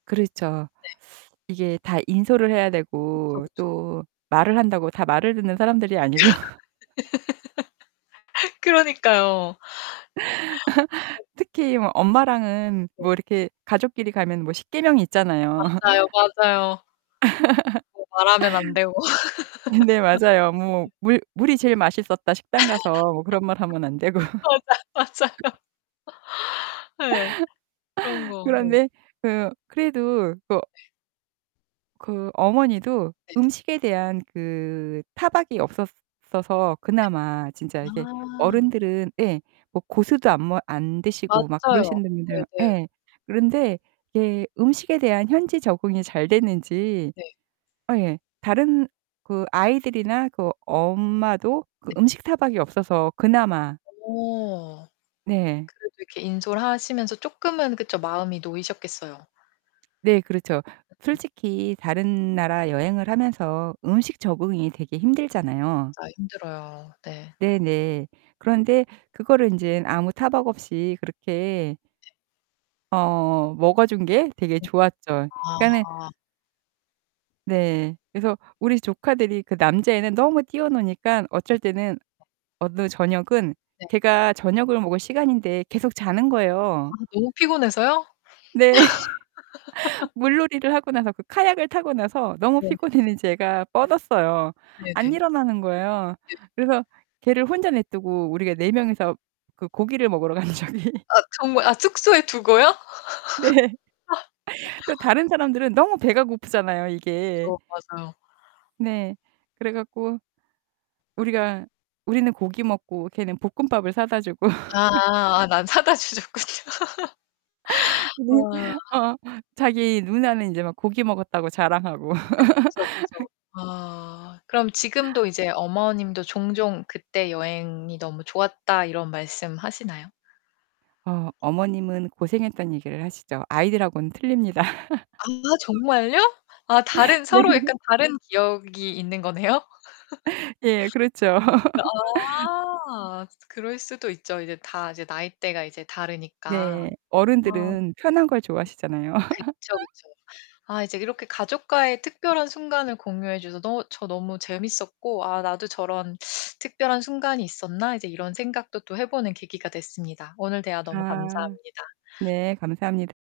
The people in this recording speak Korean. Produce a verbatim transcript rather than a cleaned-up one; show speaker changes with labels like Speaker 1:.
Speaker 1: 그렇죠.
Speaker 2: 네.
Speaker 1: 이게 다 인솔을 해야
Speaker 2: 그쵸,
Speaker 1: 되고
Speaker 2: 그쵸.
Speaker 1: 또 말을 한다고 다 말을 듣는 사람들이 아니고
Speaker 2: 그러니까요. 예.
Speaker 1: 특히 뭐 엄마랑은
Speaker 2: 네.
Speaker 1: 뭐 이렇게 가족끼리 가면 뭐 십 계명이 있잖아요.
Speaker 2: 맞아요, 맞아요. 뭐 말하면 안 되고
Speaker 1: 음 네. 맞아요. 뭐
Speaker 2: 음.
Speaker 1: "물 물이 제일 맛있었다." 식당 가서 뭐 그런 말 하면 안 되고.
Speaker 2: 맞아, 맞아요. 예. 그런 거 네.
Speaker 1: 그런데 그 그래도 그거
Speaker 2: 네.
Speaker 1: 그 어머니도
Speaker 2: 네.
Speaker 1: 음식에 대한 그 타박이 없었어서
Speaker 2: 네.
Speaker 1: 그나마 진짜 이게
Speaker 2: 아.
Speaker 1: 어른들은 예 뭐 고수도 안 뭐 안 드시고 막
Speaker 2: 맞아요.
Speaker 1: 그러시는 분들
Speaker 2: 네네.
Speaker 1: 예 그런데 이게 음식에 대한 현지 적응이 잘 됐는지
Speaker 2: 네.
Speaker 1: 아 예 다른 그 아이들이나 그 엄마도 그
Speaker 2: 네.
Speaker 1: 음식 타박이 없어서 그나마
Speaker 2: 어.
Speaker 1: 네.
Speaker 2: 그래도 이렇게 인솔하시면서 쪼금은 그쵸 마음이 놓이셨겠어요.
Speaker 1: 네. 그렇죠. 솔직히 다른 나라 여행을 하면서 음식 적응이 되게 힘들잖아요.
Speaker 2: 맞아, 힘들어요. 네.
Speaker 1: 네네. 그런데 그거를 인제 아무 타박 없이 그렇게
Speaker 2: 네.
Speaker 1: 어 먹어 준 게 되게
Speaker 2: 음.
Speaker 1: 좋았죠. 그러니까는
Speaker 2: 아.
Speaker 1: 네. 그래서 우리 조카들이 그 남자애는 너무 뛰어 노니깐
Speaker 2: 네.
Speaker 1: 어쩔 때는
Speaker 2: 아.
Speaker 1: 어느 저녁은
Speaker 2: 네.
Speaker 1: 걔가 저녁을 먹을 시간인데 계속 자는
Speaker 2: 아
Speaker 1: 거예요.
Speaker 2: 너무 피곤해서요?
Speaker 1: 네. 물놀이를 하고 나서 그 카약을 타고 나서 너무
Speaker 2: 네.
Speaker 1: 피곤했는지 애가
Speaker 2: 네.
Speaker 1: 뻗었어요. 안
Speaker 2: 네네.
Speaker 1: 일어나는 거예요.
Speaker 2: 네.
Speaker 1: 그래서 걔를 혼자 내버려 두고 우리가 네 명이서 그 고기를 먹으러 간 적이
Speaker 2: 아 정말 아 숙소에 두고요?
Speaker 1: 네. 또 다른 사람들은 너무 배가 고프잖아요 이게.
Speaker 2: 그쵸 맞아요.
Speaker 1: 네. 그래 갖고 우리가 우리는 고기 먹고 걔는 볶음밥을 사다 주고
Speaker 2: 아 난 사다 주셨군요.
Speaker 1: 네.
Speaker 2: 아.
Speaker 1: 어 자기 누나는 인제 막 고기 먹었다고 자랑하고
Speaker 2: 그쵸, 그쵸. 아. 그럼 지금도 이제 어머님도 종종 "그때 여행이 너무 좋았다." 이런 말씀 하시나요?
Speaker 1: 어 어머님은 고생했단 얘기를 하시죠. 아이들하고는 틀립니다.
Speaker 2: 아 정말요? 아 다른
Speaker 1: 네.
Speaker 2: 서로 약간 다른 기억이 있는 거네요?
Speaker 1: 예. 그렇죠.
Speaker 2: 아. 그럴 수도 있죠, 이제 다 이제 나이대가 이제 다르니까.
Speaker 1: 네.
Speaker 2: 아.
Speaker 1: 어른들은 편한 걸 좋아하시잖아요.
Speaker 2: 그쵸, 그쵸. 아 이제 이렇게 가족과의 특별한 순간을 공유해 주셔 너 저 너무 재밌었고 '아, 나도 저런 특별한 순간이 있었나?' 이제 이런 생각도 또 해 보는 계기가 됐습니다. 오늘 대화 너무
Speaker 1: 아
Speaker 2: 감사합니다.
Speaker 1: 네. 감사합니